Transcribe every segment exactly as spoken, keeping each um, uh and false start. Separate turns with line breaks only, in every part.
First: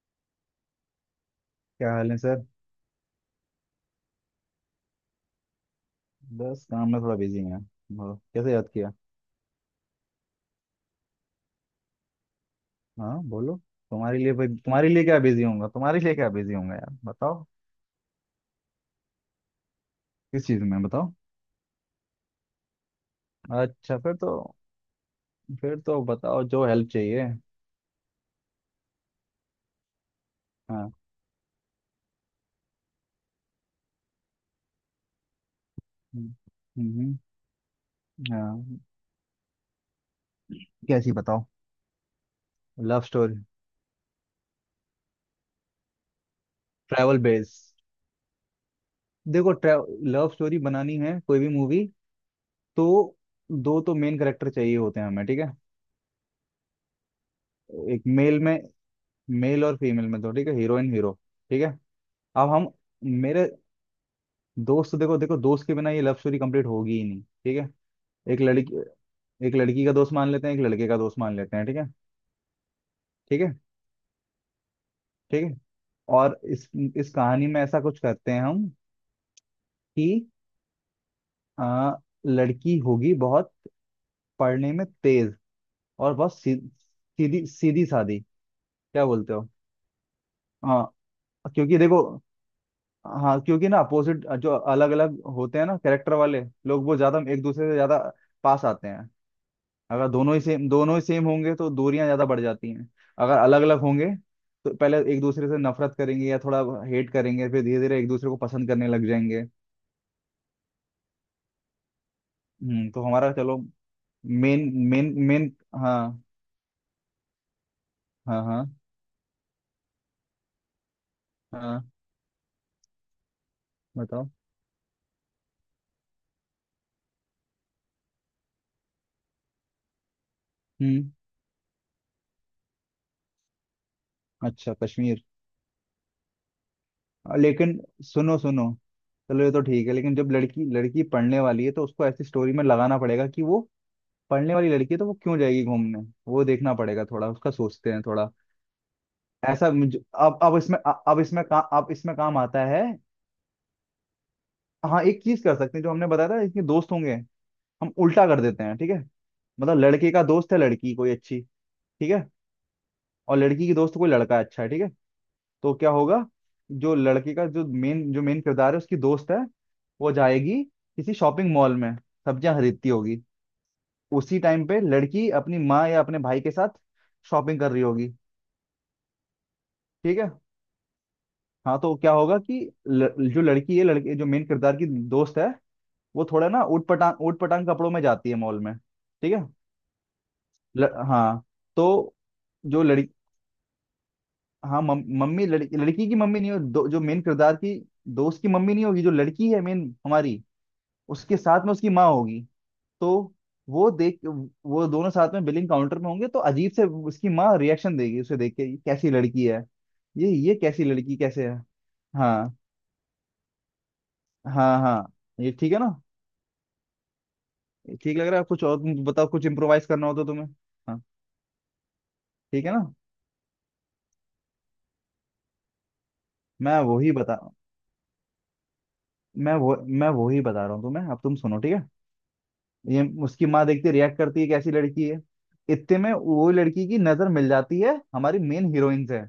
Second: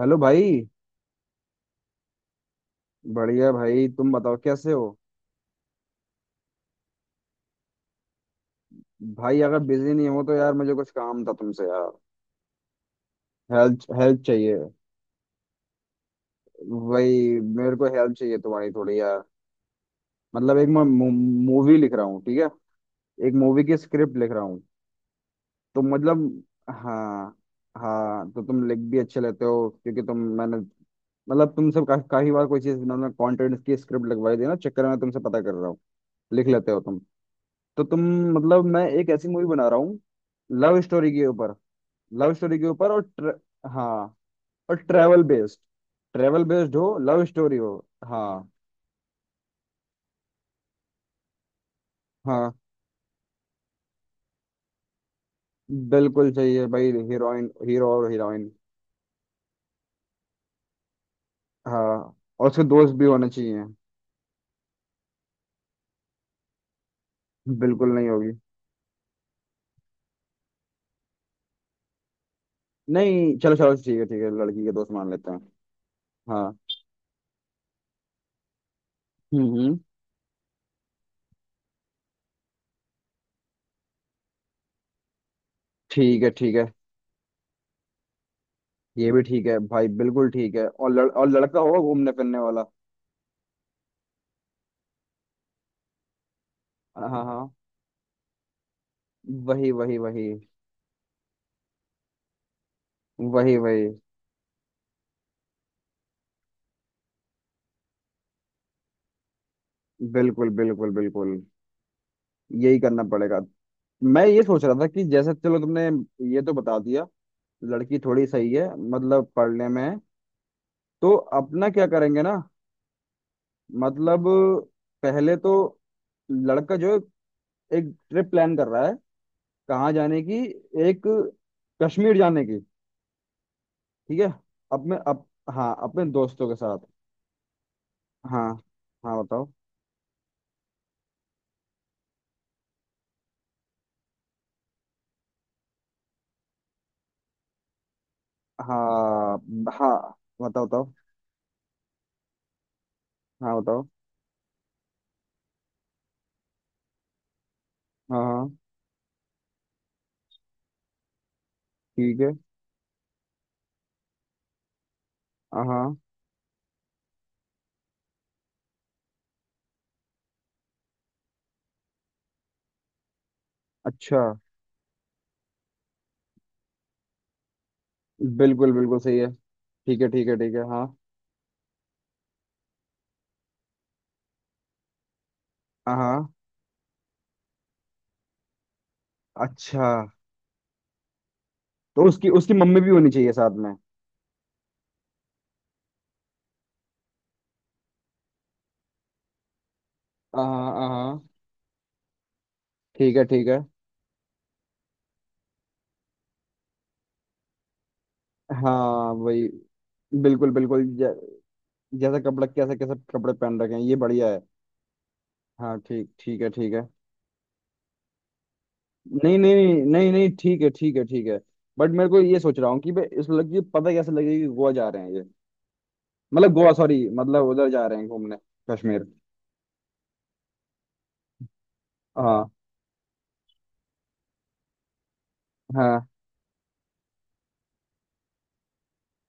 Hello भाई।
क्या हाल है सर।
बढ़िया भाई तुम बताओ कैसे हो।
बस काम में थोड़ा बिजी हैं। बोलो, कैसे याद किया।
भाई अगर बिजी नहीं हो तो यार मुझे कुछ काम था तुमसे यार।
हाँ, बोलो।
हेल्प
तुम्हारे
हेल्प
लिए भाई,
चाहिए।
तुम्हारे लिए क्या बिजी होऊंगा, तुम्हारे लिए क्या बिजी होऊंगा यार,
वही
बताओ।
मेरे को हेल्प चाहिए तुम्हारी थोड़ी यार।
किस
मतलब
चीज़
एक
में
मैं
बताओ।
मूवी लिख रहा हूँ, ठीक है। एक मूवी की
अच्छा, फिर
स्क्रिप्ट
तो
लिख रहा हूँ।
फिर
तो
तो
मतलब
बताओ जो हेल्प चाहिए।
हाँ। हाँ तो तुम लिख भी अच्छे लेते हो क्योंकि तुम मैंने
हाँ।
मतलब तुमसे का, काफी बार कोई चीज मतलब कंटेंट की स्क्रिप्ट लगवाई थी ना चक्कर में तुमसे पता कर रहा हूँ।
हम्म।
लिख लेते हो तुम।
हम्म।
तो तुम मतलब
हाँ।
मैं एक ऐसी मूवी बना रहा हूँ लव स्टोरी
कैसी
के
बताओ।
ऊपर। लव स्टोरी के ऊपर
लव
और tr-
स्टोरी।
हाँ, और ट्रेवल बेस्ड। ट्रेवल बेस्ड हो,
ट्रैवल
लव
बेस।
स्टोरी हो। हाँ।
देखो, लव स्टोरी बनानी है कोई भी मूवी।
हाँ
तो दो तो मेन कैरेक्टर चाहिए होते हैं हमें, ठीक है।
बिल्कुल चाहिए भाई, हीरोइन, हीरो
एक
और
मेल
हीरोइन।
में मेल और फीमेल में दो, ठीक है, हीरोइन हीरो। ठीक है।
हाँ और
अब
उसके
हम
दोस्त भी होने
मेरे
चाहिए।
दोस्त तो देखो देखो, दोस्त के बिना ये लव स्टोरी कंप्लीट होगी ही नहीं, ठीक है।
बिल्कुल नहीं होगी।
एक लड़की एक लड़की का दोस्त मान लेते हैं, एक लड़के का दोस्त मान लेते हैं, ठीक है।
नहीं,
ठीक
चलो
है।
चलो ठीक है, ठीक है लड़की के दोस्त मान लेते हैं।
ठीक है। और
हाँ।
इस इस कहानी में ऐसा कुछ करते हैं हम
हम्म, हम्म।
कि आ, लड़की होगी बहुत पढ़ने में तेज। और
ठीक है,
बहुत
ठीक
सी,
है।
सीधी सीधी सादी। क्या
ये भी
बोलते
ठीक
हो।
है भाई, बिल्कुल ठीक है। और लड़,
हाँ।
और लड़का होगा
क्योंकि देखो,
घूमने फिरने वाला।
हाँ, क्योंकि ना अपोजिट जो अलग अलग होते हैं ना कैरेक्टर वाले लोग, वो
हाँ
ज्यादा एक
हाँ।
दूसरे से ज्यादा पास आते हैं।
वही वही
अगर
वही
दोनों ही सेम, दोनों ही सेम होंगे तो दूरियां ज्यादा बढ़ जाती हैं। अगर
वही
अलग अलग
वही
होंगे तो पहले एक दूसरे से नफरत करेंगे या थोड़ा हेट करेंगे, फिर धीरे धीरे एक दूसरे को पसंद करने लग जाएंगे।
बिल्कुल बिल्कुल बिल्कुल। यही
हम्म
करना
तो हमारा,
पड़ेगा।
चलो,
मैं ये सोच
मेन
रहा था कि
मेन
जैसे
मेन।
चलो तुमने
हाँ।
ये तो बता दिया। लड़की थोड़ी
हाँ।
सही
हाँ।
है, मतलब पढ़ने में है। तो अपना
हाँ,
क्या करेंगे ना। मतलब
बताओ।
पहले तो लड़का जो है, एक ट्रिप प्लान कर रहा है कहाँ जाने की। एक
हम्म।
कश्मीर जाने की। ठीक है।
अच्छा,
अपने
कश्मीर।
अप, हाँ अपने दोस्तों के साथ।
अ, लेकिन सुनो
हाँ,
सुनो।
हाँ
चलो,
बताओ।
ये तो ठीक है, लेकिन जब लड़की लड़की पढ़ने वाली है तो उसको ऐसी स्टोरी में लगाना पड़ेगा कि वो पढ़ने वाली लड़की है तो वो क्यों जाएगी घूमने। वो देखना पड़ेगा थोड़ा, उसका सोचते हैं थोड़ा।
हाँ,
ऐसा मुझे-
हाँ
अब अब
बताओ
इसमें,
बताओ
अब इसमें का, अब इसमें काम आता है।
हाँ बताओ।
हाँ, एक चीज कर सकते हैं, जो हमने बताया था इसके दोस्त होंगे। हम
हाँ
उल्टा कर
हाँ,
देते हैं, ठीक है। मतलब लड़के का दोस्त है लड़की कोई अच्छी, ठीक
ठीक
है।
है।
और लड़की की दोस्त कोई लड़का अच्छा है, ठीक है।
हाँ,
तो क्या
हाँ।
होगा, जो लड़के का जो मेन जो मेन किरदार है उसकी दोस्त है। वो जाएगी किसी शॉपिंग मॉल में, सब्जियां खरीदती होगी।
अच्छा।
उसी टाइम पे लड़की अपनी माँ या अपने भाई के साथ शॉपिंग कर रही होगी।
बिल्कुल बिल्कुल सही है। ठीक है,
ठीक
ठीक
है।
है, ठीक है। हाँ,
हाँ, तो क्या होगा कि ल, जो लड़की है लड़के जो मेन किरदार की दोस्त है,
हाँ,
वो
हाँ।
थोड़ा ना ऊट पटांग ऊट पटांग कपड़ों में जाती है मॉल में, ठीक है।
अच्छा
ल, हाँ।
तो
तो
उसकी उसकी मम्मी
जो
भी
लड़की
होनी चाहिए साथ में।
हाँ, मम, मम्मी, लड़की लड़की की मम्मी नहीं हो दो, जो मेन किरदार की दोस्त की मम्मी नहीं होगी, जो लड़की है मेन हमारी,
हाँ हाँ।
उसके साथ में उसकी माँ होगी।
ठीक है,
तो
ठीक है।
वो देख वो दोनों साथ में बिलिंग काउंटर में होंगे तो अजीब से उसकी माँ रिएक्शन देगी, उसे देख के, ये कैसी
हाँ
लड़की
वही।
है। ये
बिल्कुल
ये कैसी
बिल्कुल। जै,
लड़की कैसे है।
जैसा कपड़ा,
हाँ।
कैसे कैसे कपड़े पहन रखे हैं, ये बढ़िया है।
हाँ। हाँ। ये ठीक
हाँ
है ना।
ठीक, ठीक है, ठीक है।
ये ठीक लग रहा है, कुछ और तुम बताओ,
नहीं
कुछ
नहीं नहीं
इम्प्रोवाइज करना
नहीं
हो तो
नहीं
तुम्हें।
ठीक है, ठीक
हाँ।
है, ठीक है। बट मेरे को ये सोच
ठीक
रहा
है
हूँ
ना।
कि भाई इस लड़की को पता कैसे लगेगा कि गोवा जा रहे हैं ये। मतलब गोवा
मैं
सॉरी,
वही बता
मतलब उधर जा रहे हैं घूमने। कश्मीर।
मैं वो मैं वही बता रहा हूँ तुम्हें, अब तुम सुनो, ठीक है।
हाँ
ये उसकी माँ देखती, रिएक्ट करती है, कैसी लड़की है। इतने
हाँ,
में वो लड़की की नजर मिल जाती है हमारी मेन हीरोइन से।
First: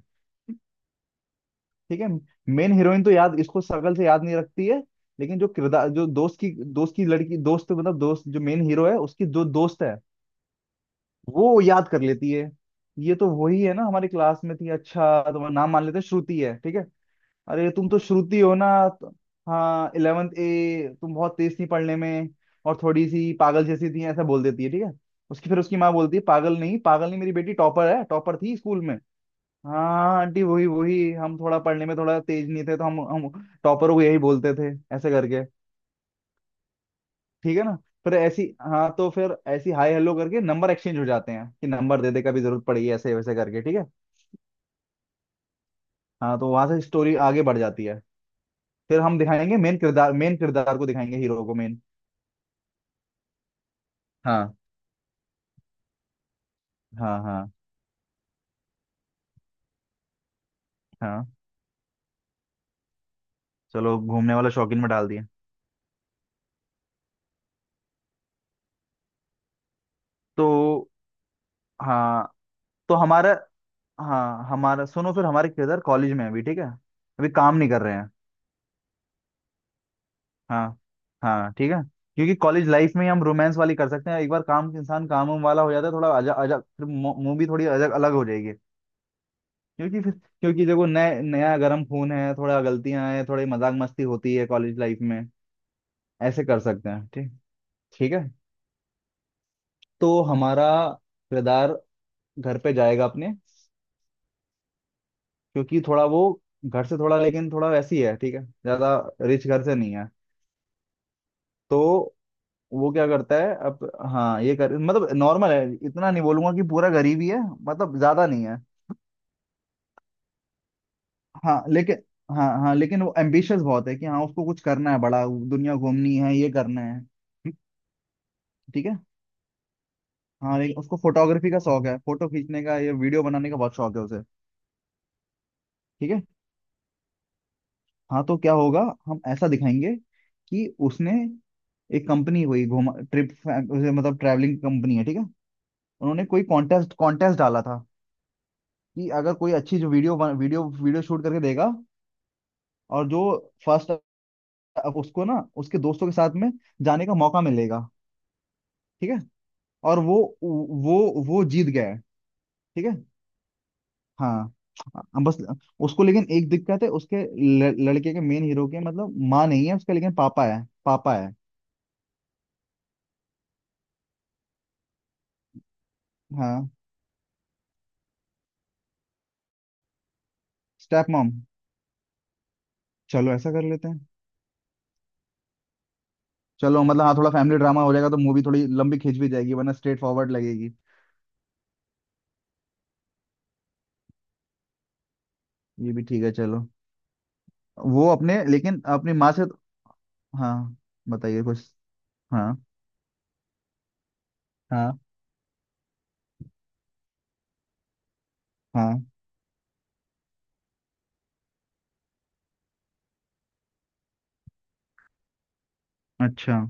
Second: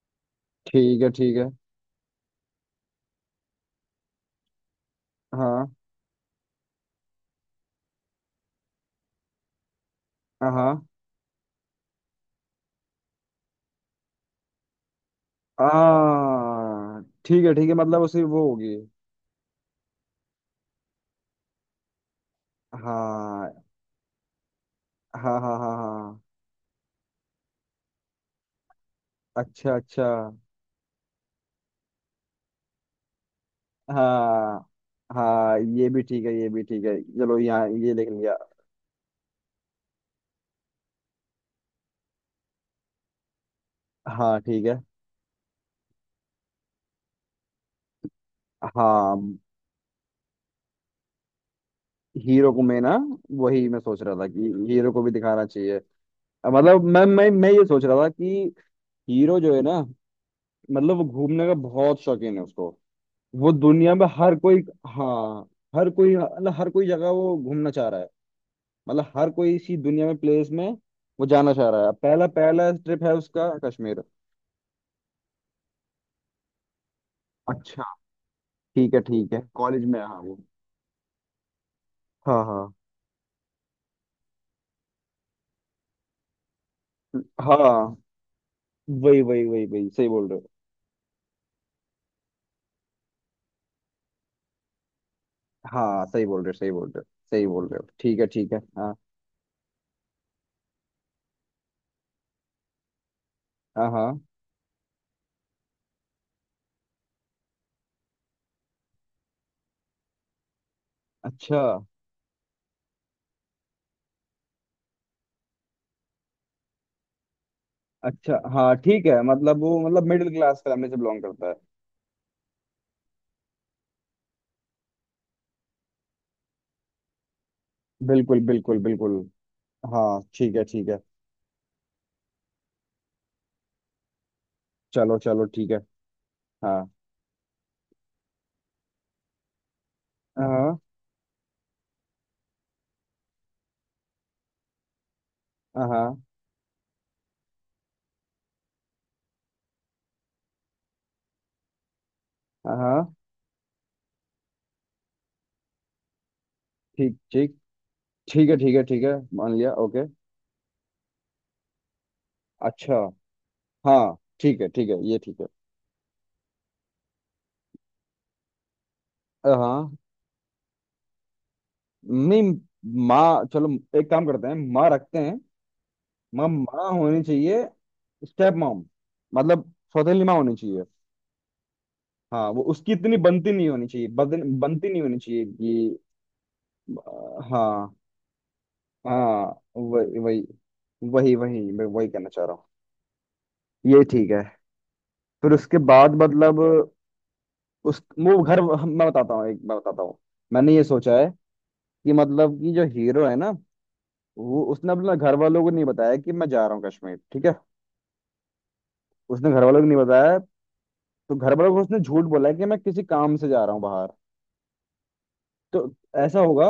ठीक है, ठीक है।
ठीक है। मेन हीरोइन तो याद इसको शक्ल से याद नहीं रखती है। लेकिन जो
हाँ
किरदार जो दोस्त की दोस्त की लड़की दोस्त, मतलब दोस्त, जो मेन हीरो है उसकी जो दोस्त है,
हाँ
वो याद कर लेती है। ये तो वही है ना, हमारी क्लास में थी, अच्छा तुम्हारा नाम मान लेते हैं श्रुति है, ठीक है।
हाँ, ठीक है, ठीक
अरे,
है,
तुम तो
मतलब उसे
श्रुति
वो
हो
होगी।
ना, त- हाँ, इलेवेंथ ए, तुम बहुत तेज थी पढ़ने में। और थोड़ी सी
हाँ
पागल जैसी थी, ऐसा बोल देती है, ठीक है।
हाँ
उसकी
हाँ
फिर
हाँ
उसकी माँ बोलती
हाँ।
है, पागल नहीं, पागल नहीं, मेरी बेटी टॉपर है, टॉपर थी स्कूल में।
अच्छा, अच्छा।
हाँ, आंटी वही वही, हम थोड़ा पढ़ने में थोड़ा तेज नहीं थे, तो हम हम टॉपर को यही बोलते
हाँ
थे, ऐसे करके।
हाँ, ये भी ठीक है, ये भी ठीक है, चलो
ठीक है
यहाँ
ना।
ये लिख
फिर
लिया।
ऐसी हाँ, तो फिर ऐसी हाय हेलो करके नंबर एक्सचेंज हो जाते हैं कि नंबर दे दे, कभी जरूरत पड़ी, ऐसे वैसे करके, ठीक है।
हाँ ठीक है।
हाँ, तो वहां से स्टोरी आगे बढ़ जाती है। फिर हम
हाँ
दिखाएंगे मेन किरदार मेन किरदार को दिखाएंगे, हीरो को, मेन।
हीरो को, मैं ना वही मैं सोच रहा था कि
हाँ।
हीरो को भी दिखाना चाहिए। अ, मतलब मैं
हाँ।
मैं मैं
हाँ।
ये सोच रहा था कि हीरो जो है ना, मतलब वो
हाँ।
घूमने का बहुत शौकीन है उसको। वो दुनिया
चलो,
में
घूमने
हर
वाला
कोई।
शौकीन में डाल दिया।
हाँ हर कोई, मतलब हर कोई जगह वो घूमना चाह रहा है। मतलब हर कोई इसी दुनिया में
तो
प्लेस में वो जाना चाह रहा है। पहला,
हाँ,
पहला
तो
ट्रिप है
हमारा,
उसका कश्मीर।
हाँ, हमारा सुनो, फिर हमारे किरदार कॉलेज में है अभी, ठीक है। अभी काम नहीं कर रहे हैं।
ठीक है, ठीक है कॉलेज में है, हाँ वो।
हाँ। हाँ, ठीक है। क्योंकि
हाँ हाँ
कॉलेज लाइफ में ही हम रोमांस वाली कर सकते हैं, एक बार काम इंसान, काम वाम वाला हो जाता है थोड़ा अजा अजा, फिर मूवी थोड़ी अलग
हाँ।
अलग हो जाएगी।
वही वही वही वही,
क्योंकि
सही
फिर
बोल रहे हो।
क्योंकि देखो, नए नया गर्म खून है, थोड़ा गलतियां हैं, थोड़ी मजाक मस्ती होती है कॉलेज लाइफ में।
हाँ सही बोल
ऐसे
रहे हो,
कर
सही
सकते
बोल रहे हो।
हैं, ठीक।
सही बोल रहे हो,
ठीक
ठीक
है।
है, ठीक है। हाँ
तो हमारा किरदार घर पे जाएगा अपने,
हाँ हाँ।
क्योंकि थोड़ा वो घर से थोड़ा, लेकिन थोड़ा वैसी है, ठीक है, ज्यादा रिच घर से नहीं है।
अच्छा,
तो वो क्या करता है अब, हाँ, ये कर मतलब नॉर्मल है। इतना नहीं बोलूंगा कि पूरा गरीब ही है, मतलब ज्यादा
अच्छा
नहीं है।
हाँ ठीक है, मतलब वो मतलब मिडिल क्लास फैमिली से बिलोंग करता है।
हाँ, लेकिन, हाँ, हाँ, लेकिन वो एम्बिशियस बहुत है कि हाँ, उसको कुछ करना है बड़ा, दुनिया घूमनी है, ये करना है। हम्म,
बिल्कुल बिल्कुल
ठीक है।
बिल्कुल। हाँ ठीक
हाँ,
है,
लेकिन
ठीक
उसको
है।
फोटोग्राफी का शौक है, फोटो खींचने का या वीडियो बनाने का बहुत शौक है उसे,
चलो चलो ठीक है।
ठीक है।
हाँ
हाँ, तो क्या होगा, हम ऐसा दिखाएंगे कि
हाँ
उसने, एक कंपनी हुई घुमा ट्रिप, मतलब ट्रैवलिंग कंपनी है, ठीक है।
हाँ
उन्होंने कोई कॉन्टेस्ट कॉन्टेस्ट डाला था कि अगर कोई अच्छी जो वीडियो वीडियो वीडियो शूट करके देगा और
हाँ।
जो फर्स्ट, उसको ना उसके दोस्तों के साथ में जाने का
ठीक,
मौका
ठीक,
मिलेगा।
ठीक है, ठीक है, ठीक
ठीक
है,
है।
मान लिया,
और
ओके।
वो वो वो जीत गया है, ठीक है।
अच्छा। हाँ
हाँ,
ठीक है, ठीक है, ये
हाँ, बस।
ठीक है।
उसको लेकिन एक दिक्कत है उसके, ल, लड़के के मेन हीरो के, मतलब माँ नहीं है उसके,
हाँ।
लेकिन पापा है, पापा है।
नहीं, माँ चलो एक काम करते हैं, माँ रखते हैं। माँ
हाँ,
माँ होनी चाहिए। स्टेप मॉम, मतलब सौतेली माँ होनी चाहिए।
स्टेप मॉम,
हाँ, वो उसकी इतनी
चलो
बनती
ऐसा कर
नहीं होनी
लेते हैं।
चाहिए, बदन, बनती नहीं होनी चाहिए कि।
चलो, मतलब हाँ थोड़ा
अ,
फैमिली ड्रामा हो
हाँ।
जाएगा, तो मूवी थोड़ी लंबी खिंच भी जाएगी,
हाँ
वरना स्ट्रेट
वही
फॉरवर्ड
वही,
लगेगी।
वही वही मैं वही कहना चाह रहा हूँ। ये ठीक है। फिर उसके
ये भी
बाद
ठीक है,
मतलब
चलो।
उस
वो
वो
अपने
घर
लेकिन
मैं
अपनी माँ
बताता
से,
हूँ, एक मैं बताता हूँ।
हाँ,
मैंने ये सोचा है
बताइए कुछ।
कि,
हाँ।
मतलब कि जो हीरो है ना, वो उसने
हाँ।
अपना घर वालों को नहीं बताया कि मैं जा रहा हूँ कश्मीर, ठीक है।
हाँ।
उसने घर वालों को नहीं बताया। तो घर वालों को उसने झूठ बोला है कि मैं किसी काम से जा रहा हूँ बाहर। तो ऐसा
अच्छा।
होगा।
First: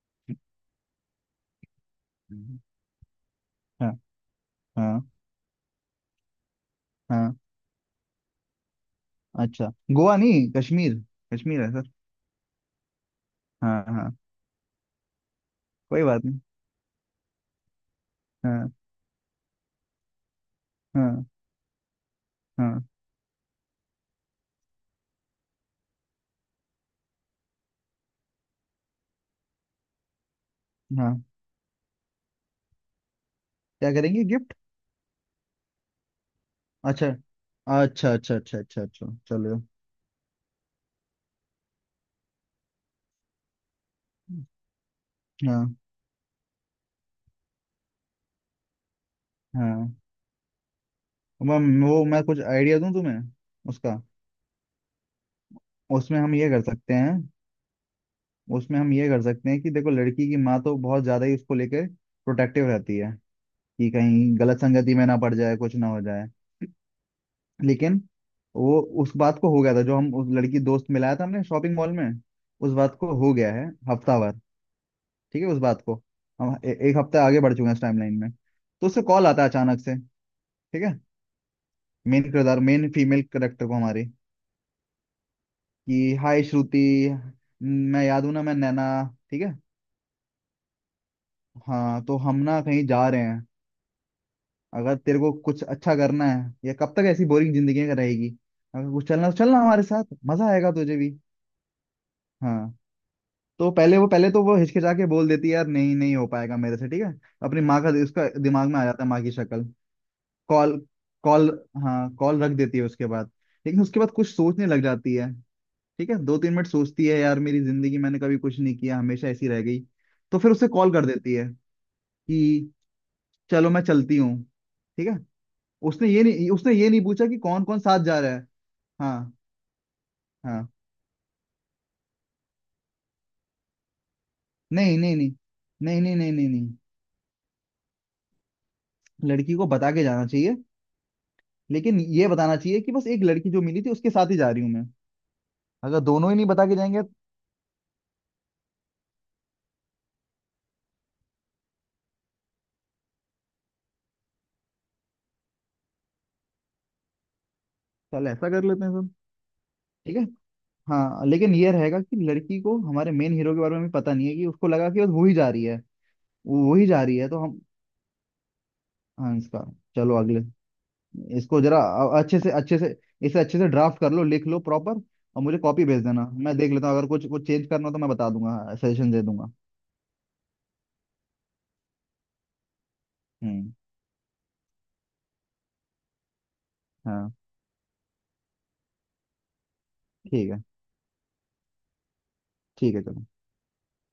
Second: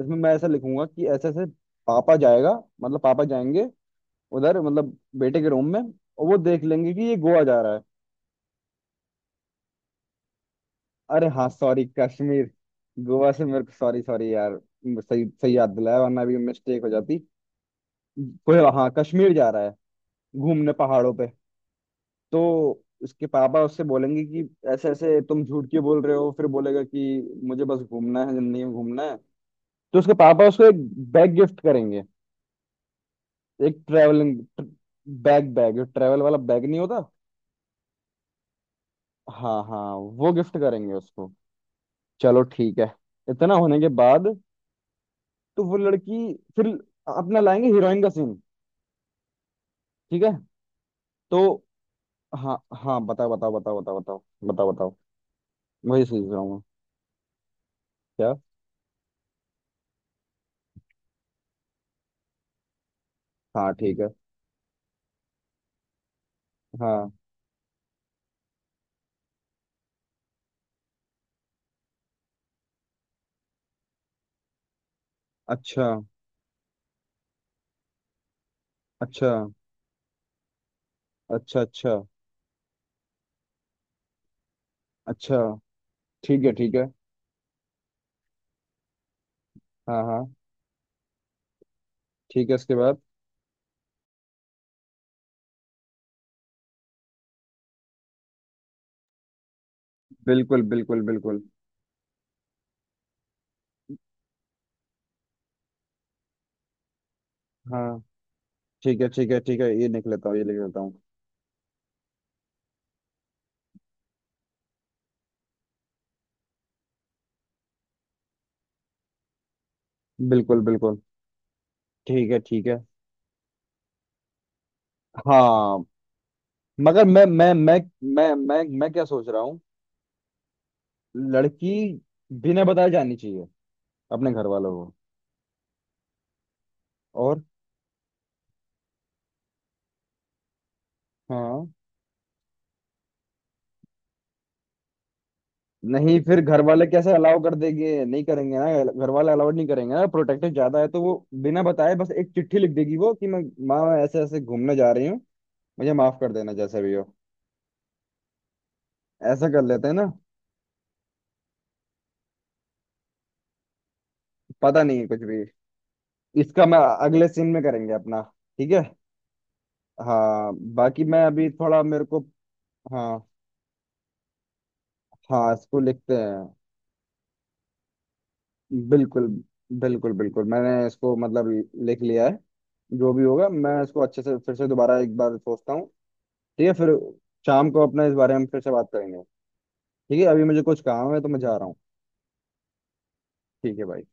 इसमें मैं ऐसा लिखूंगा कि ऐसे ऐसे पापा जाएगा,
हम्म,
मतलब पापा जाएंगे
हाँ।
उधर,
हाँ।
मतलब बेटे के रूम में, और वो देख लेंगे कि ये
हाँ।
गोवा जा रहा है।
अच्छा, गोवा नहीं, कश्मीर।
अरे हाँ
कश्मीर है
सॉरी,
सर।
कश्मीर। गोवा से मेरे को,
हाँ,
सॉरी
हाँ,
सॉरी यार। सही सही याद दिलाया
कोई
वरना
बात
भी
नहीं।
मिस्टेक हो जाती। कोई,
हाँ।
हाँ कश्मीर जा रहा है घूमने पहाड़ों
हाँ।
पे। तो
हाँ।
उसके पापा उससे बोलेंगे कि ऐसे ऐसे तुम झूठ क्यों बोल रहे हो। फिर बोलेगा कि मुझे बस घूमना है, जिंदगी में घूमना है। तो उसके पापा उसको एक
हाँ।
बैग गिफ्ट करेंगे, एक
क्या करेंगे gift.
Travelling bag. Bag travel वाला बैग नहीं होता।
अच्छा, अच्छा, अच्छा, अच्छा, अच्छा, अच्छा,
हाँ
चलो।
हाँ, वो गिफ्ट करेंगे उसको। चलो ठीक है। इतना होने के बाद तो
हाँ,
वो लड़की फिर अपना लाएंगे हीरोइन का सीन।
हाँ।
ठीक है। तो
मैं वो मैं कुछ
हाँ,
आइडिया दूं
हाँ
तुम्हें।
बताओ बताओ बताओ बताओ
उसका,
बताओ बताओ बताओ वही
उसमें
सोच
हम
रहा
ये
हूँ मैं।
कर सकते हैं
क्या।
उसमें हम ये कर सकते हैं कि देखो, लड़की की माँ तो बहुत ज्यादा ही उसको लेके प्रोटेक्टिव रहती है
हाँ
कि
ठीक है।
कहीं गलत संगति में ना पड़ जाए, कुछ ना हो जाए।
हाँ।
लेकिन वो उस बात को हो गया था, जो हम उस लड़की दोस्त मिलाया था हमने शॉपिंग मॉल में, उस बात को हो गया है हफ्ता भर, ठीक है उस बात
अच्छा
को। हम ए, एक हफ्ता आगे बढ़ चुके हैं इस टाइमलाइन में, तो उससे कॉल
अच्छा
आता है अचानक से, ठीक है।
अच्छा अच्छा
मेन किरदार मेन फीमेल करेक्टर को हमारी,
अच्छा
कि हाय
ठीक है, ठीक
श्रुति,
है।
मैं याद हूं ना, मैं नैना, ठीक है।
हाँ, हाँ
हाँ, तो हम
ठीक है
ना
इसके
कहीं
बाद।
जा रहे हैं, अगर तेरे को कुछ अच्छा करना है, या कब तक ऐसी बोरिंग जिंदगी में रहेगी, अगर कुछ चलना है तो चलना, हमारे साथ मजा
बिल्कुल
आएगा तुझे
बिल्कुल
भी।
बिल्कुल।
हाँ। तो पहले वो पहले तो वो हिचकिचा के बोल देती है, यार नहीं नहीं हो पाएगा मेरे से, ठीक है। अपनी माँ का,
हाँ
उसका दिमाग में आ
ठीक
जाता
है,
है माँ
ठीक
की
है, ठीक
शक्ल।
है, ये लिख लेता हूँ, ये लिख
कॉल
लेता हूँ।
कॉल हाँ, कॉल रख देती है उसके बाद। लेकिन उसके बाद कुछ सोचने लग जाती है, ठीक है, दो तीन मिनट सोचती है, यार मेरी जिंदगी मैंने कभी कुछ नहीं किया, हमेशा ऐसी रह गई, तो फिर
बिल्कुल
उसे कॉल
बिल्कुल।
कर देती है
ठीक है, ठीक
कि
है।
चलो मैं चलती हूँ, ठीक है।
हाँ
उसने ये नहीं उसने ये नहीं
मगर मैं
पूछा कि
मैं
कौन
मैं
कौन साथ जा रहा
मैं
है।
मैं मैं क्या सोच
हाँ।
रहा हूँ।
हाँ।
लड़की बिना बताए जानी चाहिए अपने घर वालों को।
नहीं, नहीं, नहीं, नहीं, नहीं। नहीं, नहीं, नहीं।
और
लड़की को बता के जाना चाहिए,
हाँ।
लेकिन ये बताना चाहिए कि बस एक लड़की जो मिली थी उसके साथ ही जा रही हूँ मैं, अगर
नहीं
दोनों ही
फिर
नहीं
घर
बता के
वाले
जाएंगे
कैसे
तो।
अलाउ कर देंगे, नहीं करेंगे ना। घर वाले अलाउड नहीं करेंगे ना, प्रोटेक्टिव ज्यादा है तो वो बिना बताए बस एक चिट्ठी लिख देगी वो कि मैं, माँ मैं ऐसे ऐसे घूमने जा रही हूँ, मुझे माफ कर देना जैसे भी हो।
चल, ऐसा कर लेते हैं सब,
ऐसा कर लेते हैं ना।
ठीक है। हाँ, लेकिन ये रहेगा कि लड़की को हमारे मेन हीरो के बारे में भी पता नहीं है, कि उसको
पता
लगा
नहीं
कि
है
बस
कुछ
वो ही
भी।
जा रही है,
इसका
वो
मैं
ही जा रही
अगले
है तो
सीन
हम,
में करेंगे अपना। ठीक है।
हाँ इसका, चलो अगले,
हाँ बाकी मैं अभी
इसको जरा
थोड़ा मेरे
अ-
को।
अच्छे से अच्छे से,
हाँ
इसे अच्छे से ड्राफ्ट कर लो, लिख लो प्रॉपर। और
हाँ
मुझे
इसको
कॉपी भेज
लिखते
देना,
हैं।
मैं देख लेता हूँ, अगर कुछ कुछ चेंज करना हो तो मैं बता दूंगा, सजेशन दे
बिल्कुल
दूंगा।
बिल्कुल बिल्कुल, मैंने इसको मतलब लिख लिया है। जो भी होगा
हम्म।
मैं इसको अच्छे से फिर से दोबारा एक बार सोचता हूँ। ठीक है फिर
हाँ,
शाम को अपना इस बारे में फिर से बात करेंगे। ठीक है अभी
ठीक
मुझे
है।
कुछ काम है तो मैं जा रहा हूँ।
ठीक है, चलो।
ठीक है भाई।